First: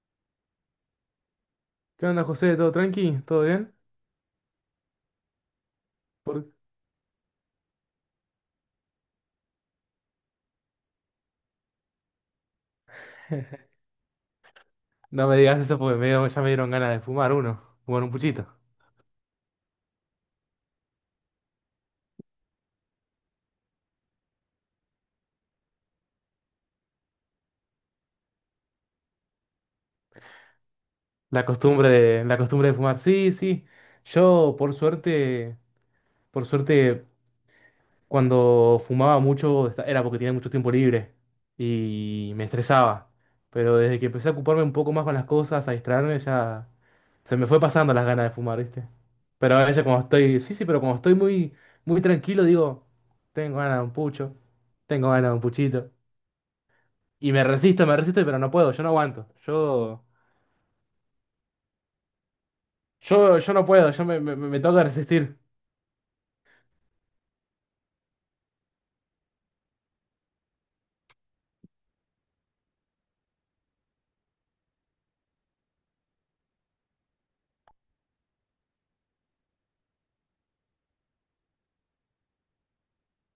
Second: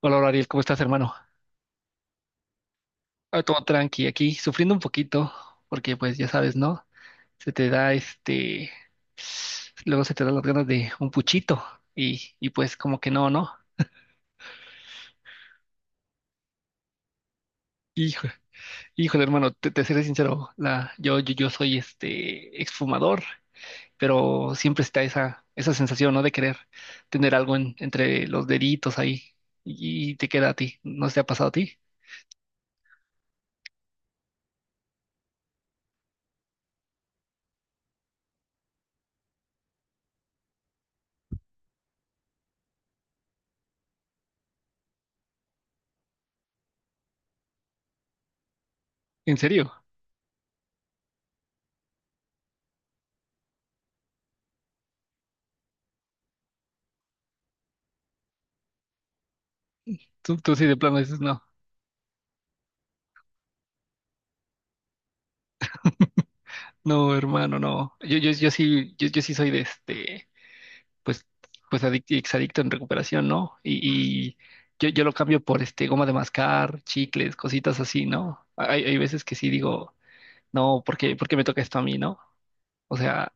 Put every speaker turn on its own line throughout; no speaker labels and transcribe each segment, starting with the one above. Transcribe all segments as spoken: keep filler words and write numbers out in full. Hola, Ariel, ¿cómo estás, hermano?
¿Qué onda, José? ¿Todo tranqui?
Ah,
¿Todo
todo
bien?
tranqui aquí, sufriendo un poquito, porque pues ya
Por-
sabes, ¿no? Se te da, este, luego se te dan las ganas de un puchito y, y pues como que no, ¿no?
No me digas eso porque me ya me dieron ganas de fumar uno, fumar un
Hijo,
puchito.
híjole, hermano, te, te seré sincero, la, yo, yo, yo soy este exfumador, pero siempre está esa, esa sensación, ¿no? De querer tener algo en- entre los deditos ahí, y, y te queda a ti, ¿no se ha
La
pasado a ti?
costumbre de, la costumbre de fumar. Sí, sí. Yo, por suerte, por suerte, cuando fumaba mucho esta- era porque tenía mucho tiempo libre y me estresaba. Pero desde que empecé a ocuparme un poco más con las cosas, a distraerme, ya se me fue pasando las ganas de fumar, ¿viste?
¿En
Pero a
serio?
veces cuando estoy, sí, sí, pero cuando estoy muy, muy tranquilo, digo, tengo ganas de un pucho, tengo ganas de un puchito. Y me resisto, me resisto, pero no puedo, yo no aguanto. Yo,
¿Tú, tú sí de plano dices, no?
yo, yo no puedo, yo me, me, me toca resistir.
No, hermano, no. Yo, yo, yo sí, yo, yo sí soy de, este, pues, pues adicto, exadicto en recuperación, ¿no? Y, y yo, yo lo cambio por este goma de mascar, chicles, cositas así, ¿no? Hay, hay veces que sí digo, no, ¿por qué, por qué me toca esto a mí, no? O sea,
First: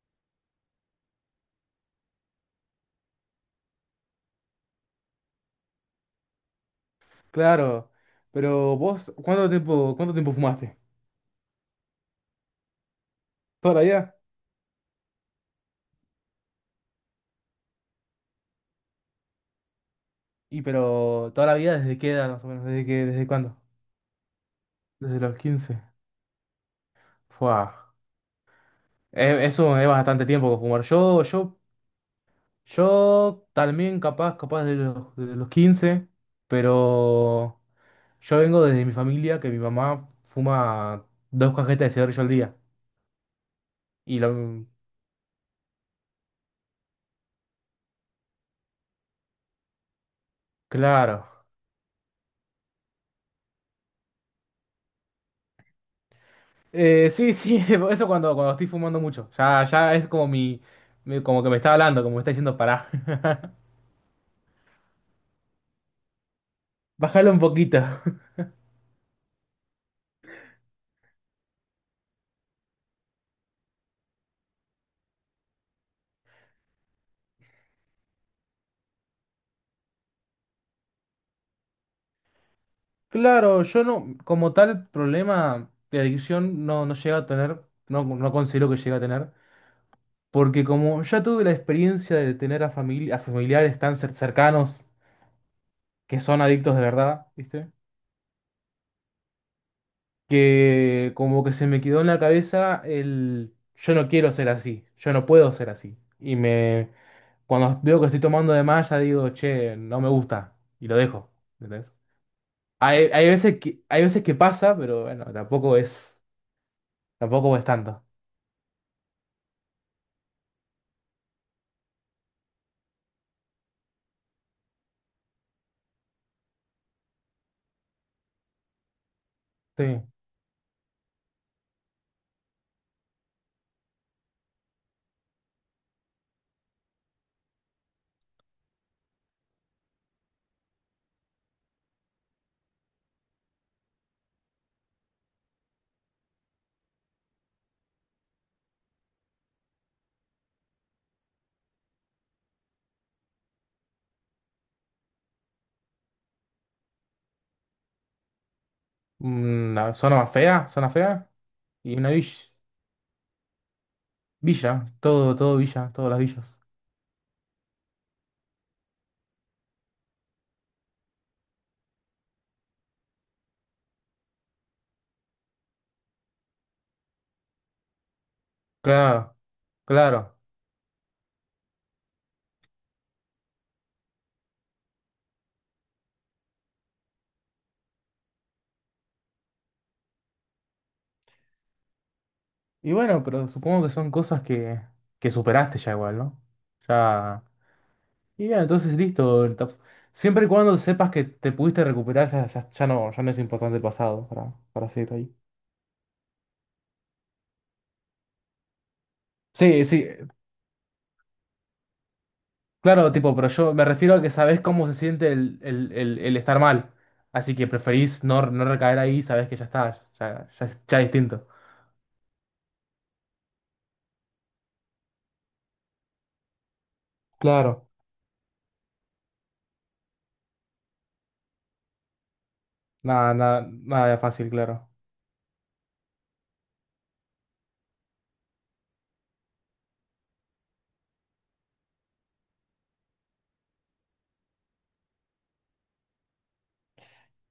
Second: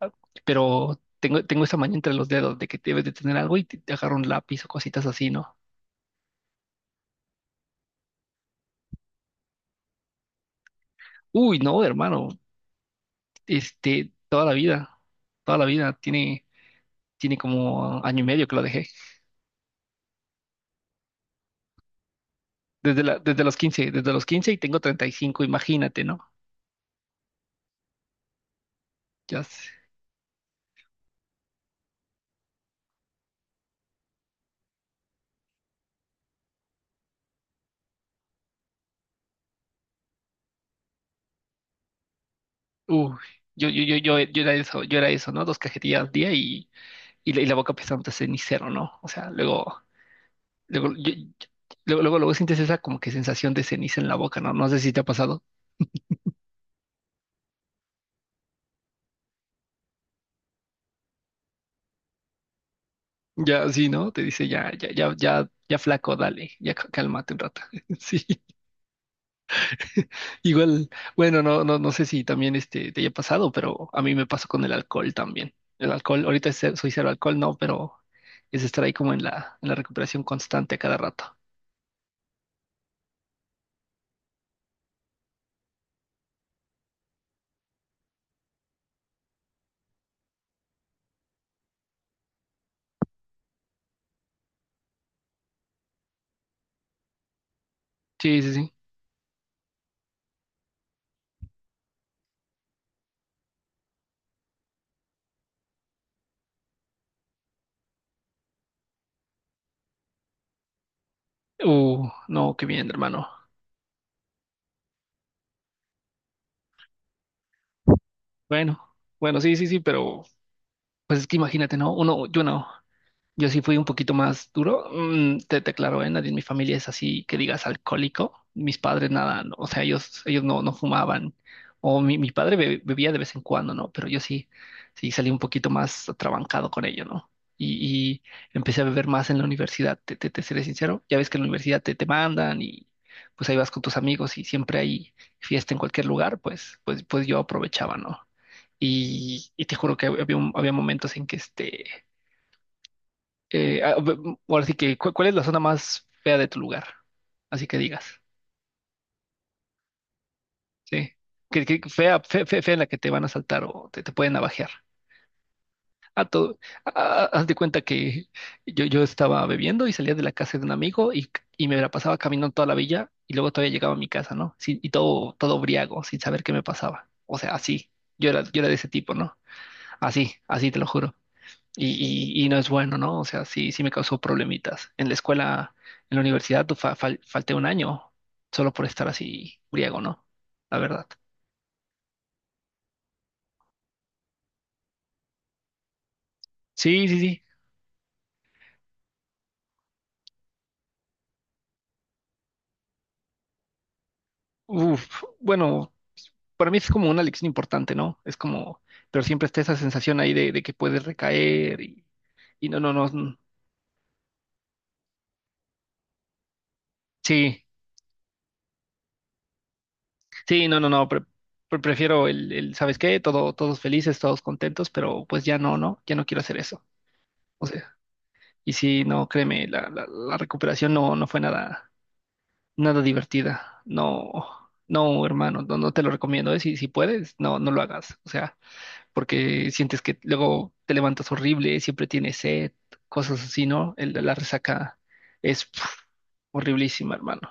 pero tengo, tengo esa maña entre los dedos de que debes de tener algo y te, te agarro un lápiz o cositas así, ¿no?
Claro. Pero vos, ¿cuánto tiempo, cuánto tiempo fumaste?
Uy, no, hermano,
¿Toda la
este,
vida?
toda la vida, toda la vida. Tiene, tiene como año y medio que lo dejé.
Y pero, ¿toda la vida desde qué edad más o menos? ¿Desde
Desde
qué,
la,
desde
desde los
cuándo?
quince desde los quince, y tengo treinta y
Desde los
cinco
quince.
imagínate, ¿no?
Fua.
Ya
Eh,
sé.
Eso es bastante tiempo que fumar. Yo, yo, yo también capaz, capaz de los, de los quince, pero yo vengo desde mi familia, que mi mamá fuma dos cajetas de cigarrillo al día.
Uy, yo, yo, yo, yo,
Y
yo era
lo,
eso, yo era eso, ¿no? Dos cajetillas al día, y, y, la, y la boca pesante de cenicero, ¿no? O sea, luego, luego, yo-
claro.
yo- luego, luego, luego sientes esa como que sensación de ceniza en la boca, ¿no? No sé si te ha pasado.
Eh, sí, sí, eso cuando, cuando estoy fumando mucho. Ya, ya es como mi, mi- como que me está hablando, como me está diciendo pará.
Ya, sí, ¿no? Te dice, ya, ya, ya, ya, ya, flaco, dale, ya c- cálmate
Bájalo
un
un
rato.
poquito.
Sí. Igual, bueno, no, no, no sé si también este te haya pasado, pero a mí me pasó con el alcohol también. El alcohol, ahorita es cero- soy cero alcohol, no, pero es estar ahí como en la, en la recuperación constante a cada rato.
Claro, yo no, como tal problema de adicción no, no llegué a tener, no, no considero que llegué a tener, porque como ya tuve la experiencia de tener a, famili- a familiares tan cer- cercanos que son adictos de verdad, ¿viste?
Sí, sí, sí.
Que como que se me quedó en la cabeza el yo no quiero ser así, yo no puedo ser así. Cuando veo que estoy tomando de más, ya digo, che, no me gusta. Y lo dejo. ¿Entendés?
Uh, no, qué bien,
Hay,
hermano.
hay veces que, hay veces que pasa, pero bueno, tampoco es, tampoco es tanto.
Bueno, bueno, sí, sí, sí, pero pues es que imagínate, ¿no? Uno, yo no. Yo sí fui un poquito más duro. Mm, te, te aclaro, ¿eh? Nadie en mi familia es así que digas alcohólico. Mis padres nada, no, o sea,
Sí.
ellos, ellos no, no fumaban. O mi, mi padre be- bebía de vez en cuando, ¿no? Pero yo sí, sí salí un poquito más atrabancado con ello, ¿no? Y, y empecé a beber más en la universidad, te, te, te seré sincero. Ya ves que en la universidad te, te mandan y pues ahí vas con tus amigos y siempre hay fiesta en cualquier lugar, pues, pues, pues yo aprovechaba, ¿no? Y, y te juro que había, un- había momentos en que, este eh, ah, b- m- ahora sí que, ¿cu- ¿cuál es la zona más fea de tu lugar? Así que digas,
Una zona más fea, zona
¿sí?
fea.
Que, que
Y una
fea,
villa.
fe- fe- fea, en la que te van a saltar o te, te pueden navajear.
Villa, todo, todo villa, todas las
a todo,
villas.
ah, Haz de cuenta que yo, yo estaba bebiendo y salía de la casa de un amigo, y, y me la pasaba caminando toda la villa y luego todavía llegaba a mi casa, ¿no? Sí, y todo, todo briago, sin saber qué me pasaba. O sea, así. Yo era, yo era de ese tipo,
Claro,
¿no? Así,
claro.
así te lo juro. Y, y- y no es bueno, ¿no? O sea, sí, sí me causó problemitas. En la escuela, en la universidad, fa- fal- falté un año solo por estar así griego, ¿no? La verdad.
Y bueno, pero supongo que son cosas que, que superaste ya igual, ¿no?
Sí, sí, sí.
Ya. Y ya, entonces listo. ta- Siempre y cuando sepas que te pudiste recuperar, ya, ya, ya no, ya no es importante el pasado para, para seguir
Uf,
ahí.
bueno, para mí es como una lección importante, ¿no? Es como, pero siempre está esa
Sí, sí,
sensación ahí de, de que puedes recaer, y, y no, no, no.
claro, tipo,
mm,
pero yo me refiero a que sabés cómo se siente el, el, el, el estar mal. Así
Sí,
que preferís no, no recaer ahí, sabés que ya está, ya, ya,
sí,
es-
no, no,
ya es
no. pre-
distinto.
pre- prefiero el, el, ¿sabes qué? Todo, todos felices, todos contentos, pero pues ya no, ¿no? Ya no quiero hacer eso. O
Claro,
sea. Y sí, no, créeme, la, la, la recuperación no, no fue nada, nada
nada, nada,
divertida.
nada de
No,
fácil, claro.
no, hermano, no, no te lo recomiendo, ¿eh? Si, si puedes, no, no lo hagas. O sea, porque sientes que luego te levantas horrible, siempre tienes sed, cosas así, ¿no? El- la resaca es, pf, horriblísima, hermano.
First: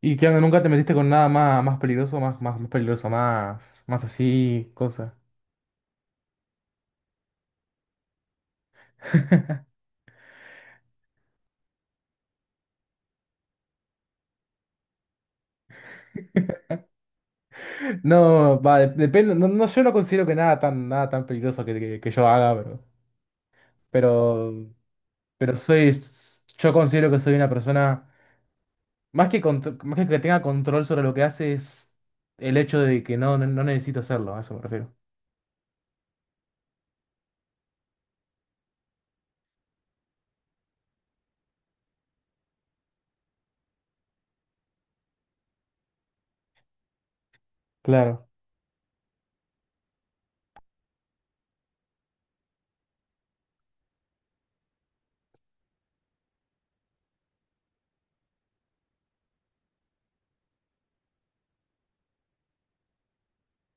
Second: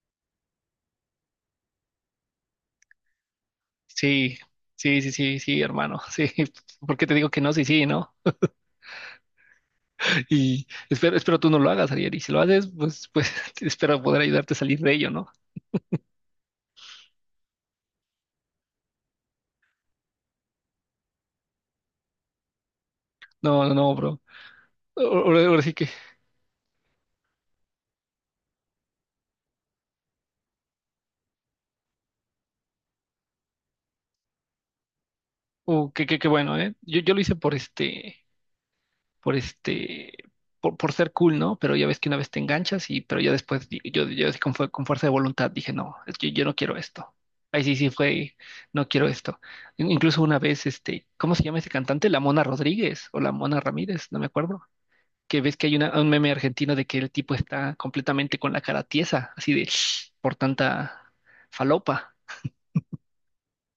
¿Y qué onda? ¿Nunca te metiste con nada más, más peligroso, más, más, más peligroso, más, más
Sí,
así,
sí, sí,
cosa?
sí, sí, hermano. Sí, ¿por qué te digo que no? Sí, sí, ¿no? Y espero, espero tú no lo hagas, Ariel. Y si lo haces, pues, pues, espero poder ayudarte a salir de ello, ¿no?
No, va, de- depende, no, no, yo no considero que nada tan, nada tan peligroso que, que, que yo haga, pero,
No, no, no, bro.
pero,
Ahora,
pero
ahora sí que,
soy, yo considero que soy una persona. Más que, contro- más que que tenga control sobre lo que hace es el hecho de que no, no, no necesito hacerlo, a eso me refiero.
uh, que, que- que bueno, ¿eh? Yo, yo lo hice por este, por este, por, por ser cool, ¿no? Pero ya ves que una vez te enganchas y, pero ya después, di- yo, yo así con, fue- con fuerza de voluntad dije, no, es que yo, no quiero esto. Ahí sí, sí
Claro.
fue, no quiero esto. In- Incluso una vez, este, ¿cómo se llama ese cantante? La Mona Rodríguez o la Mona Ramírez, no me acuerdo. Que ves que hay una- un meme argentino de que el tipo está completamente con la cara tiesa, así de, por tanta falopa.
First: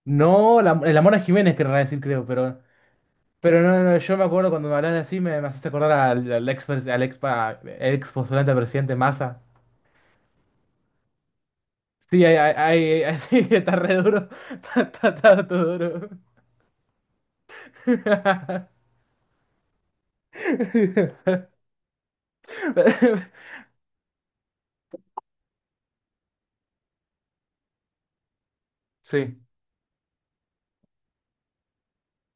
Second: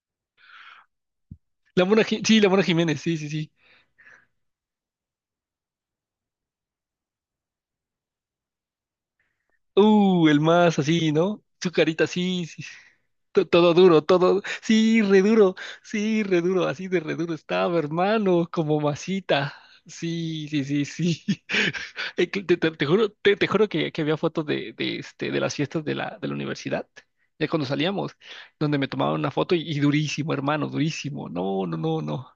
No, la, la Mona Jiménez querrá
La
decir,
Mona, Ji-
creo,
sí, la
pero,
Mona Jiménez, sí, sí, sí.
pero no, no, yo me acuerdo cuando me hablas así, me, me haces acordar al, al ex, pres- al ex, pa- ex postulante a presidente Massa.
Uh, el más así, ¿no? Su carita
Sí, ahí,
así, sí,
ahí, ahí-
to-
sí, está
todo
re
duro,
duro.
todo,
Está,
sí,
está-
re
está
duro,
todo duro.
sí, re duro, así de re duro estaba, hermano, como masita. Sí, sí, sí, sí. Eh, que Te, te- te juro, te, te juro que, que había fotos de, de, este, de las fiestas de la, de la universidad, ya cuando salíamos, donde me tomaban una
Sí,
foto, y, y durísimo, hermano, durísimo. No, no, no, no.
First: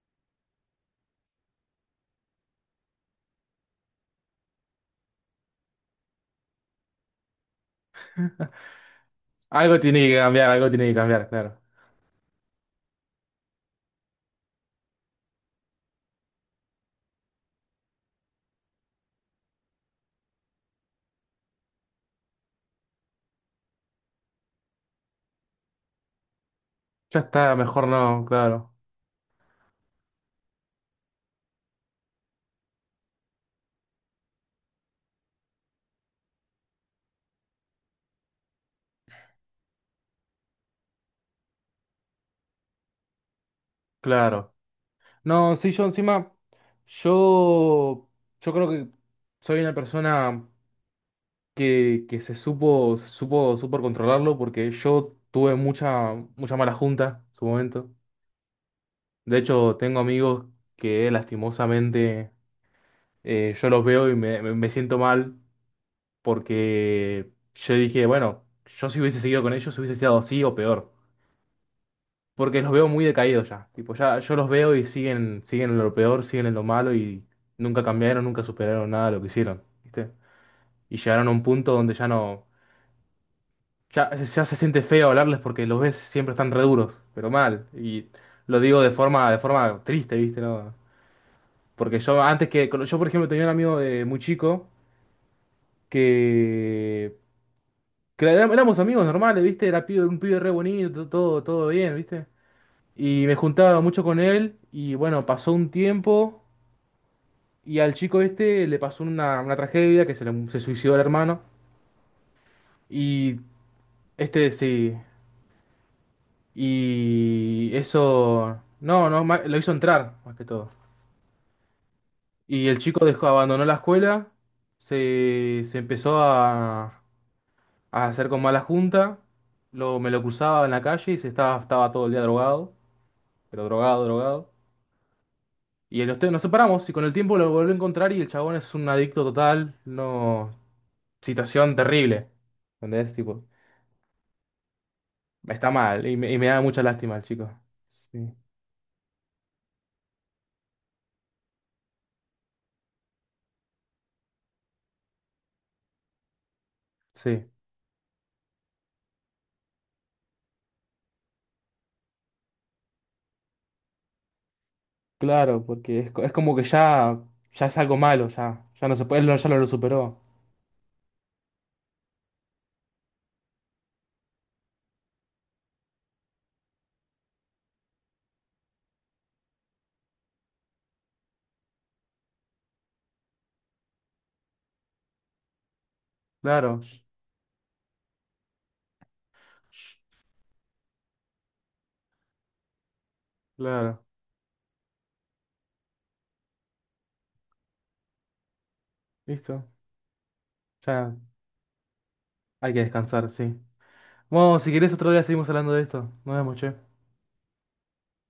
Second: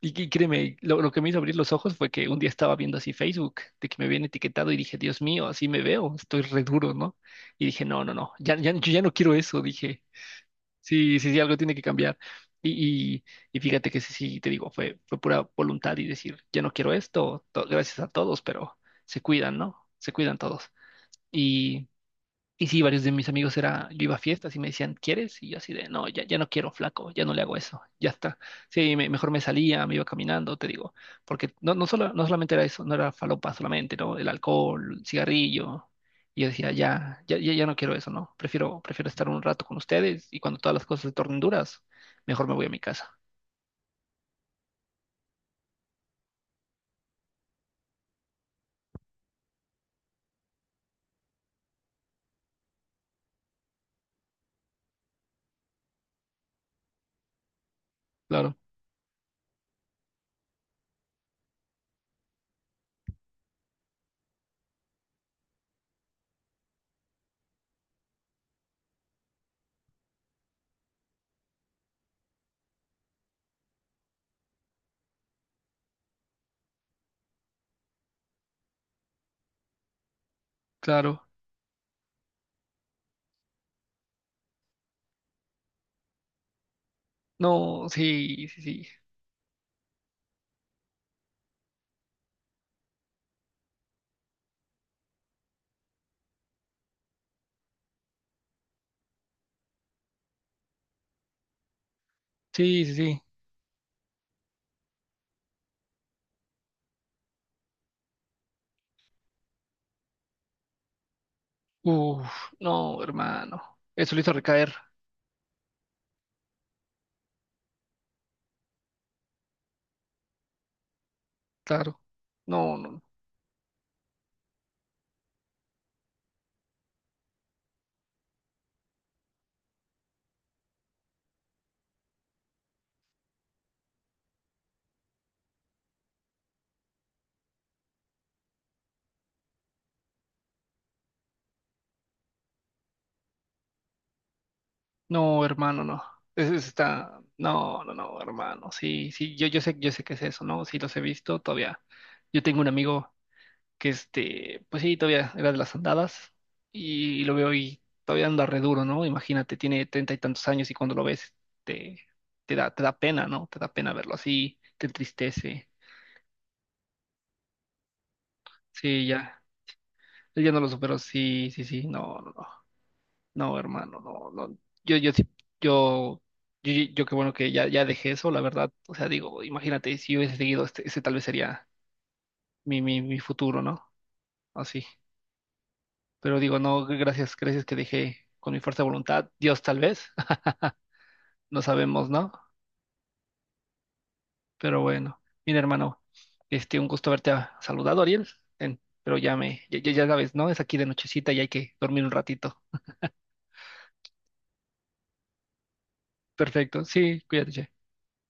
Y, y créeme, lo, lo que me hizo abrir los ojos fue que un día estaba viendo así Facebook, de que me habían etiquetado y dije, Dios mío, así me veo, estoy re duro, ¿no? Y dije, no, no, no, ya, ya, yo ya no quiero eso,
algo
dije,
tiene que cambiar, algo tiene que
sí,
cambiar,
sí, sí, algo
claro.
tiene que cambiar. Y, y, y fíjate que sí, sí, te digo, fue, fue pura voluntad y decir, ya no quiero esto, to- gracias a todos, pero se cuidan, ¿no? Se cuidan todos. Y sí, varios de mis amigos era, yo iba a fiestas y me decían, ¿quieres? Y yo así de, no, ya, ya no quiero, flaco,
Ya
ya no le
está,
hago eso,
mejor
ya
no,
está.
claro,
Sí, me- mejor me salía, me iba caminando, te digo, porque no, no, solo, no solamente era eso, no era falopa solamente, ¿no? El alcohol, el cigarrillo. Y yo decía, ya, ya, ya, ya no quiero eso, ¿no? Prefiero, prefiero estar un rato con ustedes, y cuando todas las cosas se tornen duras, mejor me voy a mi casa.
claro. No, sí, yo encima, yo, yo creo que soy una persona que, que se supo, se supo, supo controlarlo porque yo tuve mucha, mucha mala junta en su momento.
Claro,
De hecho, tengo amigos que lastimosamente eh, yo los veo y me, me- me siento mal porque yo dije, bueno, yo si hubiese seguido con ellos hubiese sido así o peor. Porque los veo muy decaídos ya. Tipo, ya yo los veo y siguen, siguen en lo peor, siguen en lo malo y nunca cambiaron, nunca superaron nada de lo que hicieron, ¿viste? Y
claro.
llegaron a un punto donde ya no. Ya, se ya se siente feo hablarles porque los ves siempre están re duros, pero mal.
No,
Y
sí,
lo
sí,
digo
sí.
de forma, de forma triste, ¿viste? ¿No? Porque yo antes que. cuando- Yo, por ejemplo, tenía un amigo de muy chico que. Que era- éramos amigos normales, ¿viste? Era pibe- un pibe re bonito, todo, todo bien, ¿viste?
Sí, sí, sí.
Y me juntaba mucho con él y bueno, pasó un tiempo. Y al chico este le pasó una, una tragedia que se, le- se suicidó el hermano.
Uf, no,
Y
hermano. Eso lo hizo
este
recaer,
sí. Y eso. No, no, ma- lo hizo entrar, más que todo.
claro.
Y
No,
el
no, no.
chico dejó, abandonó la escuela. Se, se empezó a, a hacer con mala junta. Lo, me lo cruzaba en la calle y se estaba, estaba todo el día drogado. Pero drogado, drogado. Y en los te- nos separamos y con el tiempo lo volví a encontrar y el chabón es un adicto total. No. Situación terrible. ¿Entendés? Tipo.
No,
Está
hermano, no.
mal y me, y me
Es
da
es-
mucha lástima
está.
el chico.
No, no, no,
Sí,
hermano. Sí, sí, yo, yo sé, yo sé que es eso, ¿no? Sí, los he visto todavía. Yo tengo un amigo que, este, pues sí, todavía era de las andadas, y lo
sí.
veo y todavía anda re duro, ¿no? Imagínate, tiene treinta y tantos años, y cuando lo ves, te, te da, te da pena, ¿no? Te da pena verlo así, te
Claro,
entristece.
porque es, co- es como que ya, ya es algo malo, ya. Ya no se
Sí,
puede, él no-
ya.
ya no lo superó.
Él ya no lo superó. Sí, sí, sí. No, no, no. No, hermano, no, no. Yo, yo sí, yo, yo, yo yo qué bueno que ya, ya dejé eso, la verdad. O sea, digo, imagínate, si yo hubiese seguido, este, ese tal vez sería mi, mi, mi futuro, ¿no? Así. Pero digo,
Claro,
no, gracias, gracias que dejé con mi fuerza de voluntad. Dios tal vez, no sabemos, ¿no?
claro.
Pero bueno, mira, hermano, este, un gusto haberte ah, saludado, Ariel. Ten, pero ya me,
Listo.
ya, ya ya sabes, ¿no? Es aquí de
Ya
nochecita y hay que dormir un ratito.
hay que descansar, sí. Bueno, si querés otro día seguimos hablando de esto. Nos vemos, che.
Perfecto, sí, cuídate. che.